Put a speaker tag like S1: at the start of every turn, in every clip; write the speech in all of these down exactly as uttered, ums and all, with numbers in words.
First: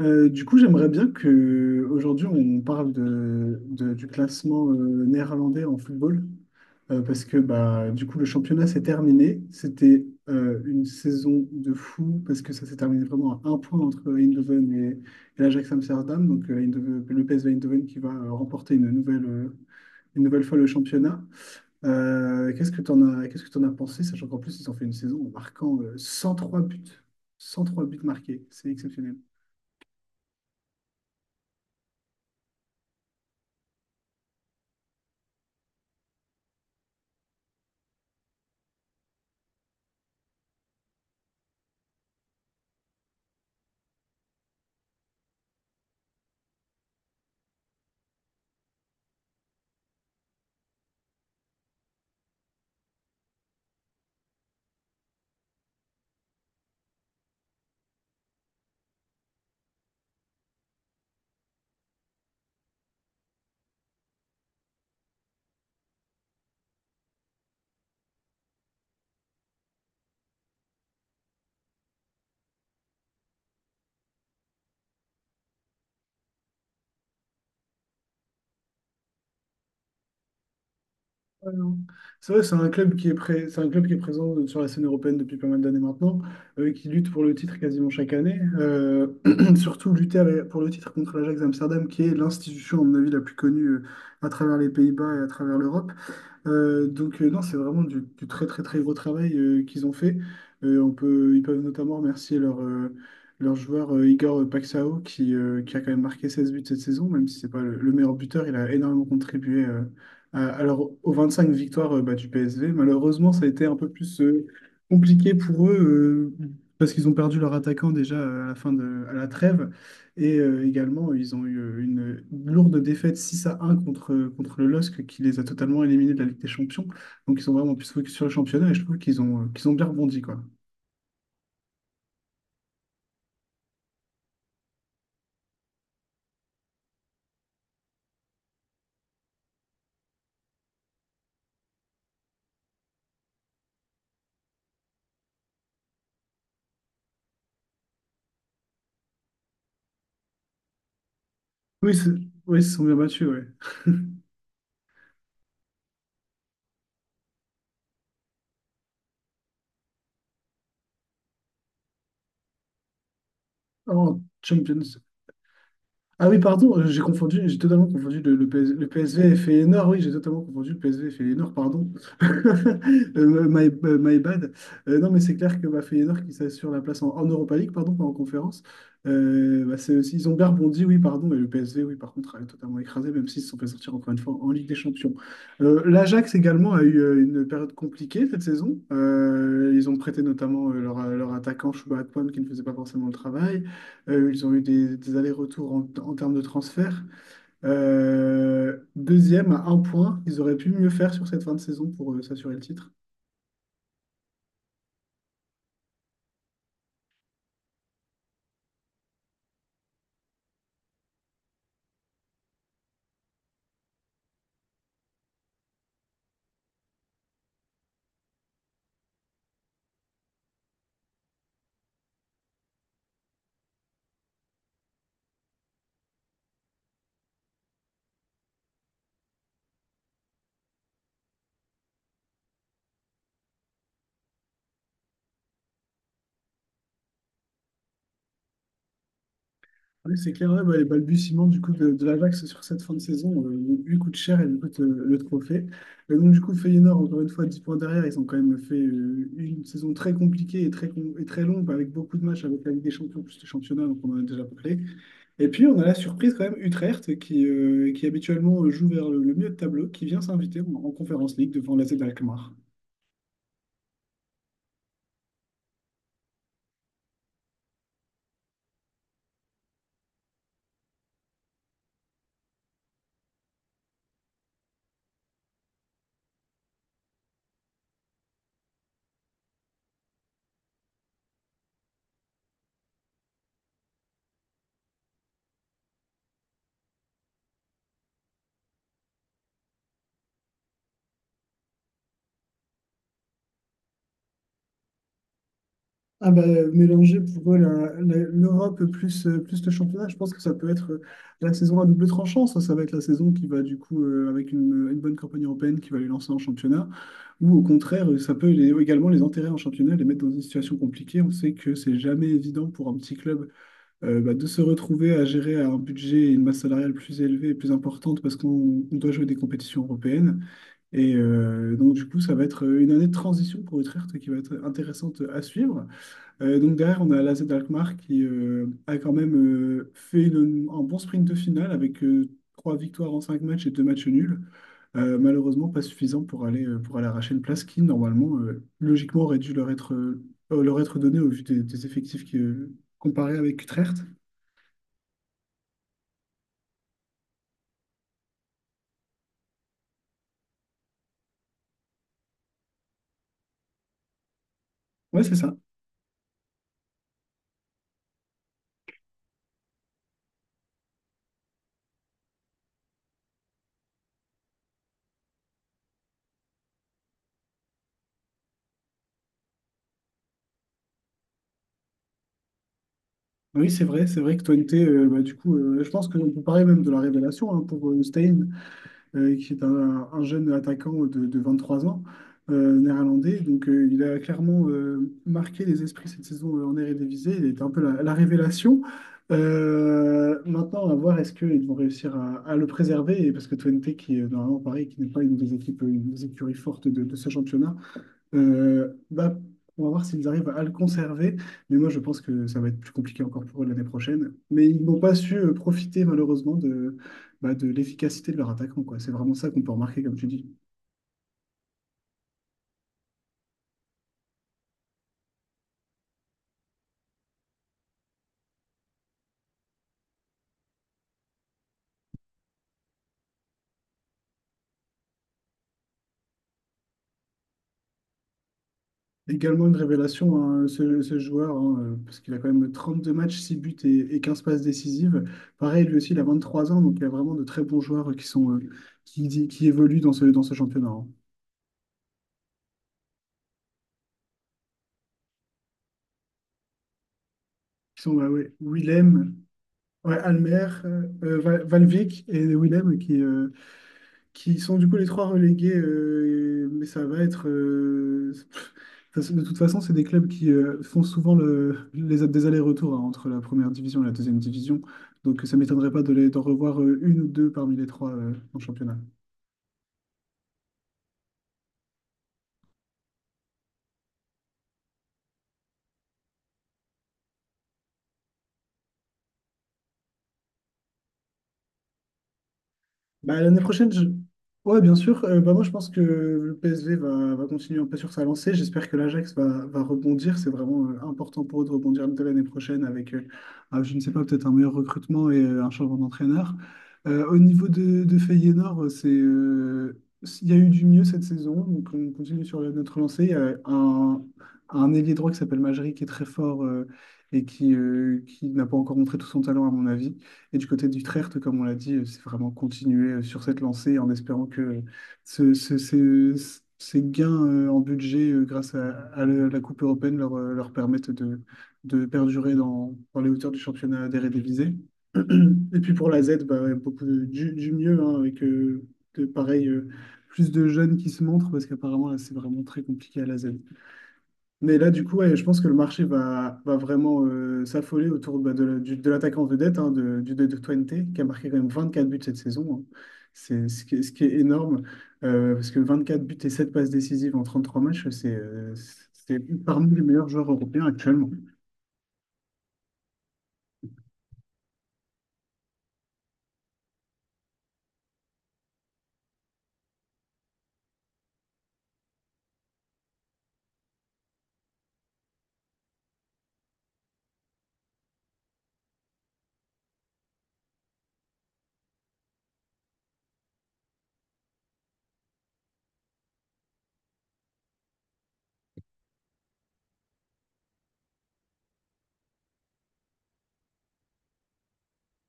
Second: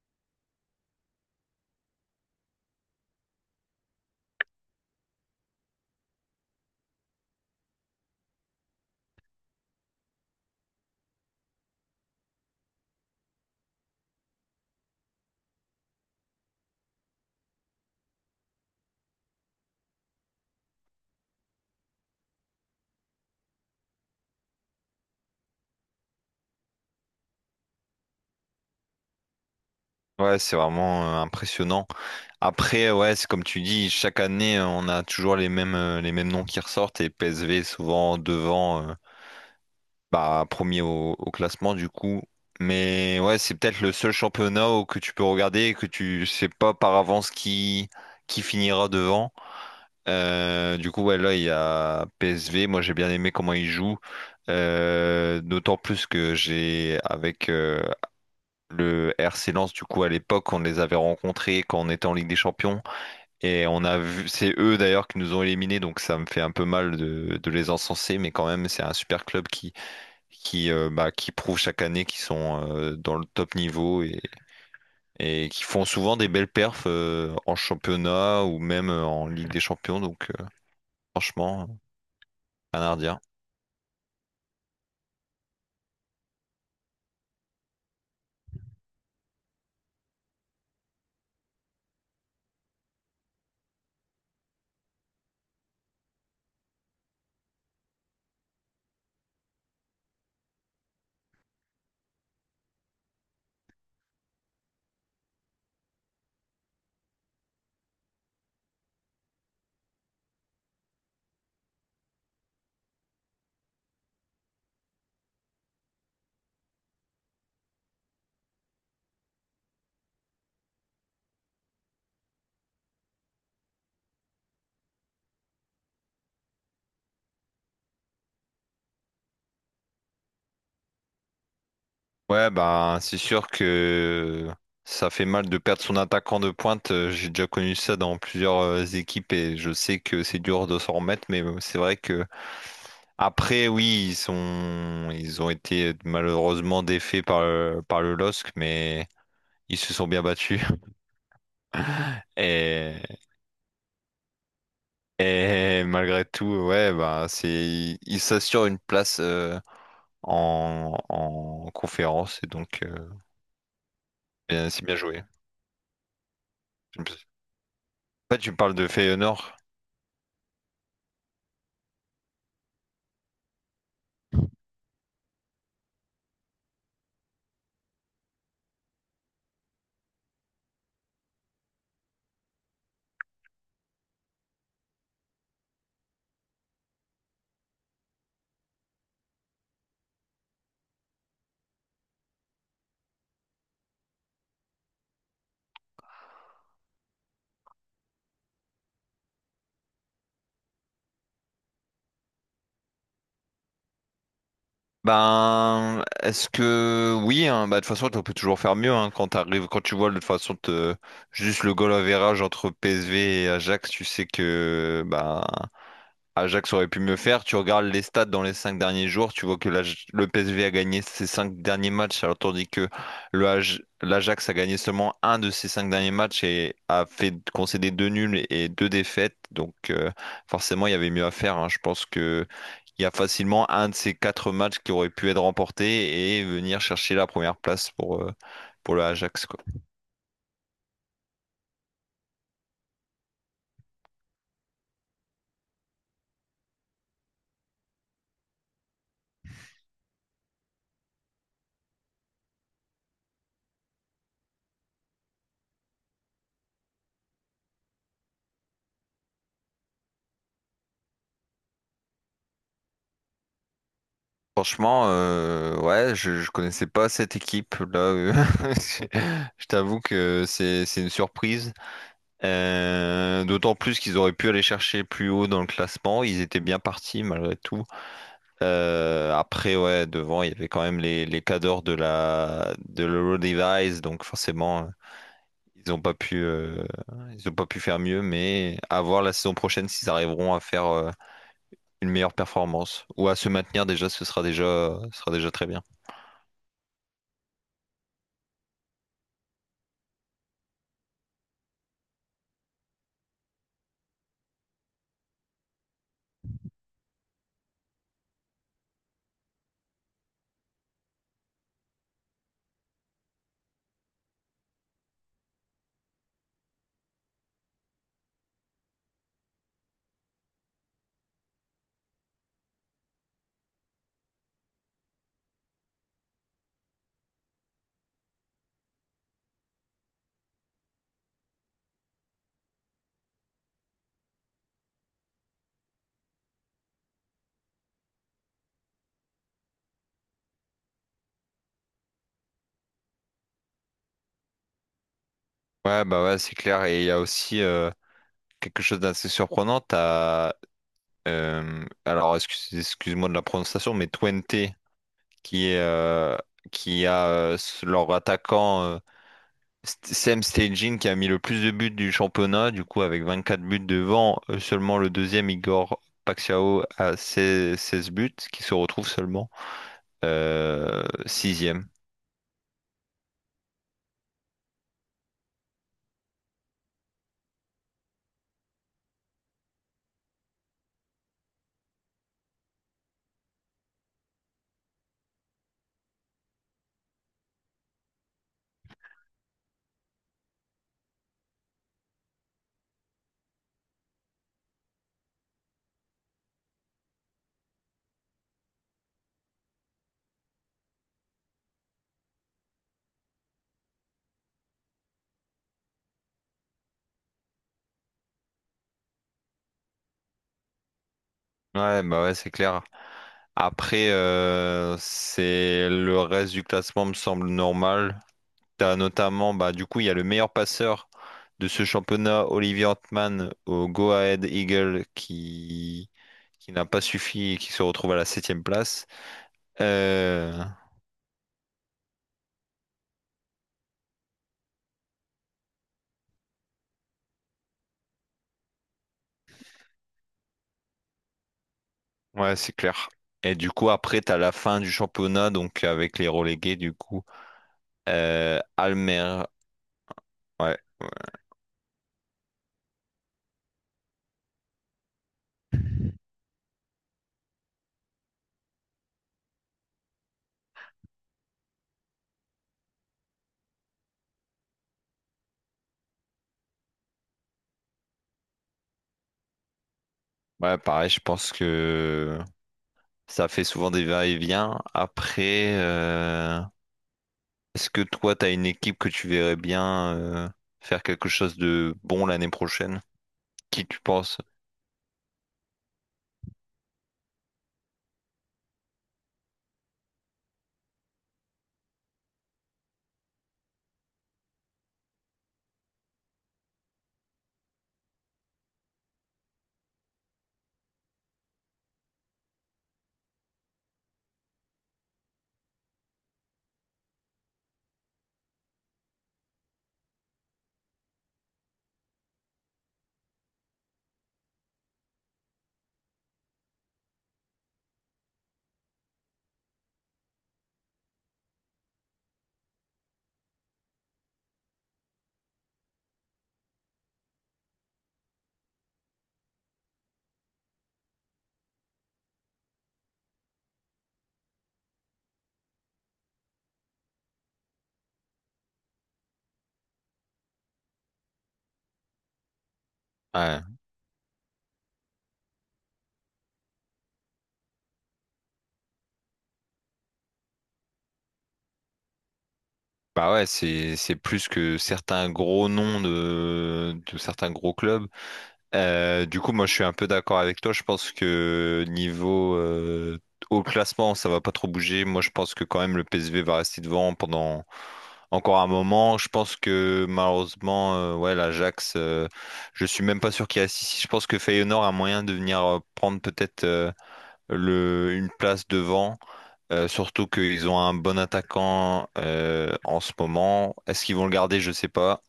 S1: Euh, du coup, j'aimerais bien que aujourd'hui on parle de, de- du classement euh, néerlandais en football, euh, parce que bah, du coup le championnat s'est terminé. C'était euh, une saison de fou, parce que ça s'est terminé vraiment à un point entre Eindhoven et, et l'Ajax Amsterdam, donc euh, Eindhoven- le P S V Eindhoven qui va euh, remporter une nouvelle, euh, une nouvelle fois le championnat. Euh, qu'est-ce que tu en as, qu'est-ce que tu as pensé, sachant qu'en plus ils ont fait une saison en marquant euh, cent trois buts, cent trois buts marqués, c'est exceptionnel.
S2: Ouais, c'est vraiment euh, impressionnant. Après, ouais, c'est comme tu dis, chaque année, euh, on a toujours les mêmes, euh, les mêmes noms qui ressortent et P S V est souvent devant, euh, bah, premier au, au classement du coup. Mais ouais, c'est peut-être le seul championnat où que tu peux regarder et que tu sais pas par avance qui, qui finira devant. Euh, du coup, ouais, là, il y a P S V. Moi, j'ai bien aimé comment ils jouent. Euh, d'autant plus que j'ai, avec, euh, le R C Lens, du coup, à l'époque, on les avait rencontrés quand on était en Ligue des Champions. Et on a vu, c'est eux d'ailleurs qui nous ont éliminés, donc ça me fait un peu mal de, de les encenser, mais quand même, c'est un super club qui, qui, euh, bah, qui prouve chaque année qu'ils sont euh, dans le top niveau et, et qui font souvent des belles perfs euh, en championnat ou même euh, en Ligue des Champions. Donc, euh,
S1: Ouais,
S2: franchement,
S1: non. C'est vrai, c'est un
S2: rien à
S1: club qui est
S2: redire.
S1: pré- c'est un club qui est présent euh, sur la scène européenne depuis pas mal d'années maintenant, euh, qui lutte pour le titre quasiment chaque année. Euh, surtout lutter avec- pour le titre contre l'Ajax Amsterdam, qui est l'institution, à mon avis, la plus connue euh, à travers les Pays-Bas et à travers l'Europe. Euh, donc euh, non, c'est vraiment du, du très très très gros travail euh, qu'ils ont fait. Euh, on peut, ils peuvent notamment remercier leur, euh, leur joueur euh, Igor Paxao qui, euh, qui a quand même marqué seize buts cette saison, même si c'est pas le, le meilleur buteur, il a énormément contribué euh, à, à leur- aux vingt-cinq victoires euh, bah, du P S V. Malheureusement, ça a été un peu plus euh, compliqué pour eux euh, parce qu'ils ont perdu leur attaquant déjà euh, à la fin de, à la trêve. Et euh, également, ils ont eu euh, une lourde défaite six à un contre, euh, contre le L O S C qui les a totalement éliminés de la Ligue des Champions. Donc, ils sont vraiment plus focus sur le championnat et je trouve qu'ils ont, euh, qu'ils ont bien rebondi, quoi.
S2: Ouais, bah, c'est sûr que ça fait mal de perdre son attaquant de pointe. Euh, J'ai déjà connu ça dans plusieurs euh, équipes et je sais que c'est dur de s'en remettre, mais euh, c'est vrai que après, oui, ils sont... ils ont été malheureusement défaits par le... par le L O S C, mais ils se sont bien battus.
S1: Oui, c'est- oui, ils se sont bien
S2: Et,
S1: battus, ouais.
S2: et malgré tout, ouais, bah, c'est... ils s'assurent une place euh, en... en conférence et donc euh,
S1: En
S2: bien- c'est
S1: Champions.
S2: bien joué.
S1: Ah oui, pardon, euh, j'ai
S2: En
S1: confondu, j'ai totalement confondu
S2: fait,
S1: le,
S2: tu
S1: le PS
S2: parles
S1: le
S2: de
S1: P S V et
S2: Feyenoord.
S1: Feyenoord. Oui, j'ai totalement confondu le P S V et Feyenoord, pardon. Euh, my, euh, my bad. Euh, non, mais c'est clair que bah, Feyenoord qui s'assure la place en, en Europa League, pardon, pas en conférence. euh, bah, c'est aussi, ils ont bien rebondi, oui, pardon, et le P S V, oui, par contre, a totalement écrasé, même s'ils se sont fait sortir encore une fois en Ligue des Champions. Euh, L'Ajax également a eu euh, une période compliquée cette saison. Euh, ils ont prêté notamment euh, leur, leur attaquant Chouba Akpom qui ne faisait pas forcément le travail. Euh, ils ont eu des, des allers-retours en, en termes de transfert. Euh, deuxième à un point, ils auraient pu mieux faire sur cette fin de saison pour euh, s'assurer le titre.
S2: Ben, est-ce que oui, hein, bah, de toute façon, on peut toujours faire mieux, hein, quand t'arrives, quand tu vois de toute façon te- juste le goal average entre P S V et Ajax, tu sais que bah, Ajax aurait pu mieux faire. Tu regardes les stats dans les cinq derniers jours, tu vois que l'Aj- le P S V a gagné ses cinq derniers matchs, alors tandis que le Aj- l'Ajax a gagné seulement un de ses cinq derniers matchs et a fait concéder deux nuls et deux défaites. Donc euh, forcément, il y avait mieux à faire, hein. Je pense que il y a facilement un de ces quatre matchs qui aurait pu être remporté et venir chercher la première place pour, euh, pour le Ajax, quoi.
S1: Oui, c'est clair, ouais, bah, les balbutiements du coup de, de l'Ajax sur cette fin de saison euh, lui coûte cher et lui coûte euh, le trophée. Et donc du coup, Feyenoord, encore une fois, dix points derrière, ils ont quand même fait euh, une saison très compliquée et très, com- et très longue, avec beaucoup de matchs avec la Ligue des Champions plus le championnat, donc on en a déjà parlé. Et puis on a la surprise quand même, Utrecht, qui, euh, qui habituellement joue vers le, le milieu de tableau, qui vient s'inviter en, en Conference League devant l'A Z Alkmaar.
S2: Franchement, euh, ouais, je, je connaissais pas cette équipe là. euh, je je t'avoue que c'est c'est une surprise. Euh, d'autant plus qu'ils auraient pu aller chercher plus haut dans le classement. Ils étaient bien partis malgré tout. Euh, après, ouais, devant, il y avait quand même les les cadors de la de l'Euro Device, donc forcément, euh, ils ont pas pu euh, ils ont pas pu faire mieux. Mais à voir la saison prochaine s'ils arriveront à faire euh, une meilleure performance ou à se maintenir déjà, ce sera déjà ce sera déjà très bien.
S1: Ah bah, mélanger pour eux la- la- l'Europe plus, euh, plus le championnat, je pense que ça peut être euh, la saison à double tranchant. Ça, ça va être la saison qui va du coup, euh, avec une, une bonne campagne européenne, qui va les lancer en championnat. Ou au contraire, euh, ça peut les- également les enterrer en championnat, les mettre dans une situation compliquée. On sait que c'est jamais évident pour un petit club euh, bah, de se retrouver à gérer un budget et une masse salariale plus élevée et plus importante parce qu'on on doit jouer des compétitions européennes. Et euh, donc, du coup, ça va être une année de transition pour Utrecht qui va être intéressante à suivre. Euh, donc, derrière, on a l'A Z Alkmaar qui euh, a quand même euh, fait une- un bon sprint de finale avec euh, trois victoires en cinq matchs et deux matchs nuls. Euh, malheureusement, pas suffisant pour aller, euh, pour aller arracher une place qui, normalement, euh, logiquement, aurait dû leur être, euh, leur être donnée au vu des, des effectifs qui, euh, comparés avec Utrecht.
S2: Ouais, bah ouais, c'est clair. Et il y a aussi euh, quelque chose d'assez surprenant. T'as, euh, alors, excuse, excuse-moi de la prononciation, mais Twente,
S1: Ouais, c'est ça.
S2: qui est, euh, qui a euh, s- leur attaquant euh, St- Sam Stejin, qui a mis le plus de buts du championnat, du coup, avec vingt-quatre buts devant euh, seulement le deuxième, Igor Paxiao, à seize 16 buts, qui se retrouve seulement euh, sixième.
S1: Oui, c'est vrai, c'est vrai que Twente, euh, bah, du coup, euh, je pense qu'on peut parler même de la révélation hein, pour euh, Steyn, euh, qui est un, un jeune attaquant de, de vingt-trois ans, euh, néerlandais. Donc, euh, il a clairement euh, marqué les esprits cette saison euh, en Eredivisie. Il était un peu la, la révélation. Euh, maintenant, à voir est-ce qu'ils vont réussir à, à le préserver, et parce que Twente, qui est euh, normalement pareil, qui n'est pas une des équipes, une des écuries fortes de, de ce championnat. Euh, bah, on va voir s'ils arrivent à le conserver, mais moi je pense que ça va être plus compliqué encore pour eux l'année prochaine. Mais ils n'ont pas su euh, profiter malheureusement de, bah, de l'efficacité de leur attaquant, quoi. C'est vraiment ça qu'on peut remarquer, comme tu dis.
S2: Ouais, bah ouais, c'est clair. Après, euh, c'est le reste du classement me semble normal. T'as notamment, bah, du coup, il y a le meilleur passeur de ce championnat, Olivier Antman, au Go Ahead Eagle, qui, qui n'a pas suffi et qui se retrouve à la septième place.
S1: Également une révélation,
S2: Euh,
S1: hein, ce, ce joueur, hein, euh, parce qu'il a quand même trente-deux matchs, six buts et, et quinze passes décisives. Pareil, lui aussi, il a vingt-trois ans, donc il y a vraiment de très bons joueurs euh, qui sont, euh, qui, qui évoluent dans ce, dans ce championnat, hein.
S2: Ouais, c'est clair. Et du coup, après, t'as la fin du championnat, donc avec les relégués, du coup.
S1: Qui sont bah, ouais,
S2: Euh,
S1: Willem,
S2: Almer,
S1: ouais, Almer,
S2: ouais.
S1: euh,
S2: Ouais,
S1: euh, Val- Valvik et Willem qui, euh, qui sont du coup les trois relégués, euh, mais ça va être... euh, pff, ça se- de toute façon, c'est des clubs qui euh, font souvent le, les, des allers-retours hein, entre la première division et la deuxième division, donc ça m'étonnerait pas de les, d'en revoir euh, une ou deux parmi les trois euh, en championnat.
S2: ouais, pareil, je pense que ça fait souvent des va-et-vient. Après, euh, est-ce que toi, t'as une équipe que tu verrais bien euh, faire quelque chose de bon l'année prochaine?
S1: Bah, l'année
S2: Qui
S1: prochaine,
S2: tu
S1: je-
S2: penses?
S1: ouais, bien sûr. Euh, bah, moi, je pense que le P S V va, va continuer un peu sur sa lancée. J'espère que l'Ajax va, va rebondir. C'est vraiment euh, important pour eux de rebondir dès l'année prochaine avec, euh, ah, je ne sais pas, peut-être un meilleur recrutement et euh, un changement d'entraîneur. Euh, au niveau de, de Feyenoord, euh, c'est, euh, il y a eu du mieux cette saison. Donc, on continue sur notre lancée. Il y a un, un ailier droit qui s'appelle Majri qui est très fort euh, et qui, euh, qui n'a pas encore montré tout son talent, à mon avis. Et du côté d'Utrecht, comme on l'a dit, euh, c'est vraiment continuer euh, sur cette lancée en espérant que euh, ce- ce- ce- ce- ces gains euh, en budget euh, grâce à, à la la Coupe européenne leur, euh, leur permettent de, de perdurer dans, dans les hauteurs du championnat d'Eredivisie. Et puis pour la Z, bah, ouais, beaucoup de- du, du mieux, hein, avec euh, de, pareil, euh, plus de jeunes qui se montrent, parce qu'apparemment, là, c'est vraiment très compliqué à la Z. Mais là, du coup, ouais, je pense que le marché va, va vraiment euh, s'affoler autour bah, de, la- du- de l'attaquant vedette, hein, de, du de de Twente, qui a marqué quand même vingt quatre buts cette saison, hein.
S2: Ouais.
S1: C'est ce qui, est ce qui est énorme, euh, parce que vingt quatre buts et sept passes décisives en trente trois matchs, c'est euh, c'est parmi les meilleurs joueurs européens actuellement.
S2: Bah ouais, c'est c'est plus que certains gros noms de, de certains gros clubs. Euh, du coup, moi, je suis un peu d'accord avec toi. Je pense que niveau euh, au classement, ça va pas trop bouger. Moi, je pense que quand même le P S V va rester devant pendant encore un moment. Je pense que malheureusement, euh, ouais, l'Ajax, euh, je suis même pas sûr qu'il y a six. Je pense que Feyenoord a moyen de venir euh, prendre peut-être euh, le une place devant. Euh, surtout qu'ils ont un bon attaquant euh, en ce moment. Est-ce qu'ils vont le garder? Je sais pas.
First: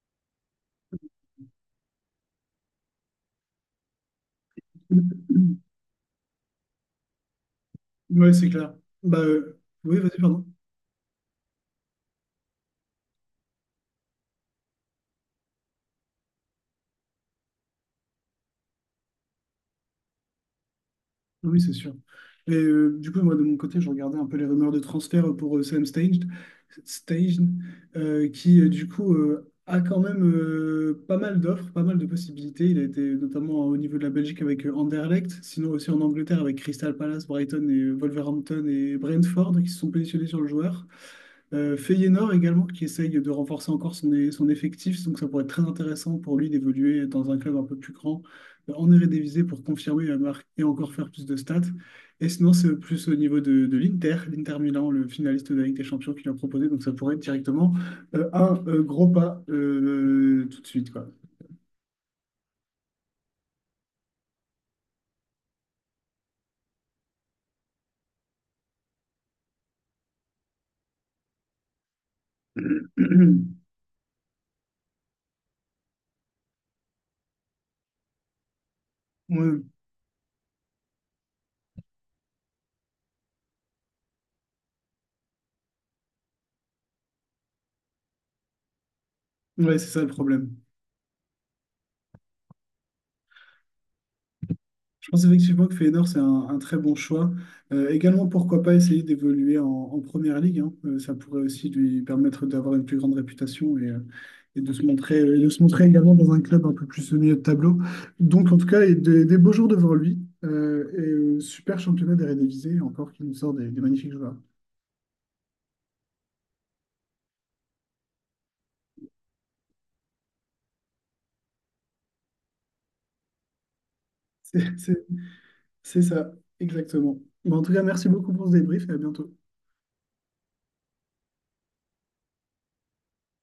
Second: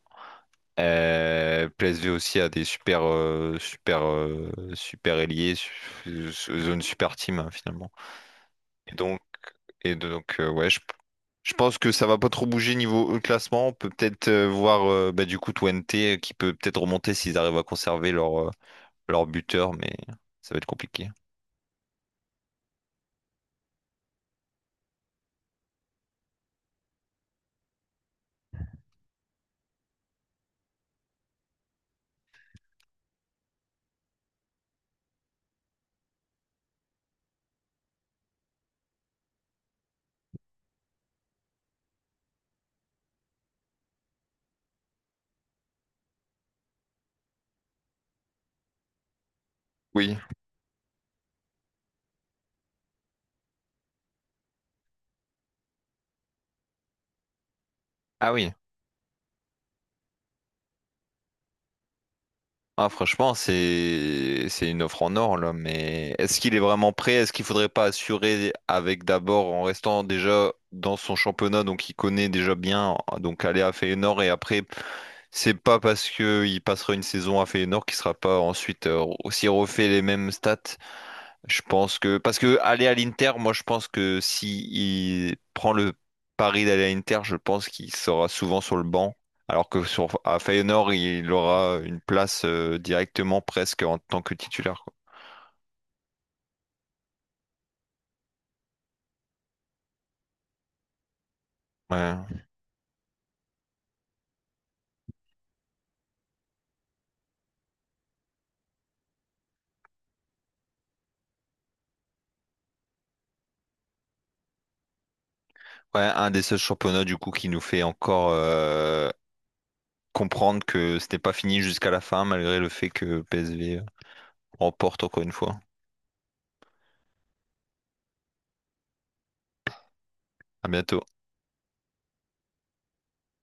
S2: Euh, P S V aussi a des super, euh, super, euh, super ailiers, su- su- zone super team, hein, finalement.
S1: Ouais, c'est clair.
S2: Et
S1: Bah,
S2: donc,
S1: euh,
S2: et
S1: oui, vas-y,
S2: donc
S1: pardon.
S2: euh, ouais, je, je pense que ça va pas trop bouger niveau euh, classement. On peut peut-être euh, voir, euh, bah, du coup Twente euh, qui peut peut-être remonter s'ils arrivent à conserver leur, euh, leur buteur, mais ça va être compliqué.
S1: Oui, c'est sûr. Et euh, du coup, moi, de mon côté, je regardais un peu les rumeurs de transfert pour euh, Sam Staged, Staged, euh, qui, euh, du coup, euh, a quand même euh, pas mal d'offres, pas mal de possibilités. Il a été notamment au niveau de la Belgique avec euh, Anderlecht, sinon aussi en Angleterre avec Crystal Palace, Brighton et euh, Wolverhampton et Brentford qui se sont positionnés sur le joueur. Euh, Feyenoord également, qui essaye de renforcer encore son, é- son effectif, donc ça pourrait être très intéressant pour lui d'évoluer dans un club un peu plus grand en Eredivisie pour confirmer la
S2: Oui.
S1: marque et encore faire plus de stats. Et sinon, c'est plus au niveau de, de l'Inter, l'Inter Milan, le finaliste de la Ligue des Champions qui l'a proposé. Donc ça pourrait être directement euh,
S2: Ah oui.
S1: un euh, gros pas euh, tout de suite, quoi.
S2: Ah, franchement, c'est c'est une offre en or là, mais est-ce qu'il est vraiment prêt? Est-ce qu'il faudrait pas assurer avec d'abord en restant déjà dans son championnat, donc il connaît déjà bien, donc aller à Feyenoord. Et après, c'est pas parce que il passera une saison à Feyenoord qu'il sera pas ensuite euh, aussi
S1: Ouais,
S2: refait les mêmes stats. Je pense que parce que aller à l'Inter, moi je pense que si il prend le pari d'aller à l'Inter, je pense qu'il sera souvent sur le banc, alors
S1: ouais,
S2: que
S1: c'est ça le
S2: sur à
S1: problème.
S2: Feyenoord, il aura une place euh, directement presque en tant que titulaire, quoi.
S1: Je pense effectivement que Feyenoord, c'est un, un très bon choix. Euh, également, pourquoi pas essayer d'évoluer en, en première ligue, hein. Euh, ça pourrait aussi lui
S2: Ouais.
S1: permettre d'avoir une plus grande réputation et, euh, et de se montrer, et de se montrer également dans un club un peu plus au milieu de tableau. Donc, en tout cas, et des, des beaux jours devant lui. Euh, et euh, Super championnat d'Eredivisie, encore qui nous sort des, des magnifiques joueurs.
S2: Ouais, un des seuls championnats du coup qui nous fait encore euh, comprendre que ce n'est pas fini jusqu'à la fin, malgré le fait que P S G
S1: C'est
S2: remporte
S1: c'est-
S2: encore une fois.
S1: c'est ça, exactement. Bon, en tout cas, merci beaucoup pour ce débrief et à bientôt.
S2: À bientôt.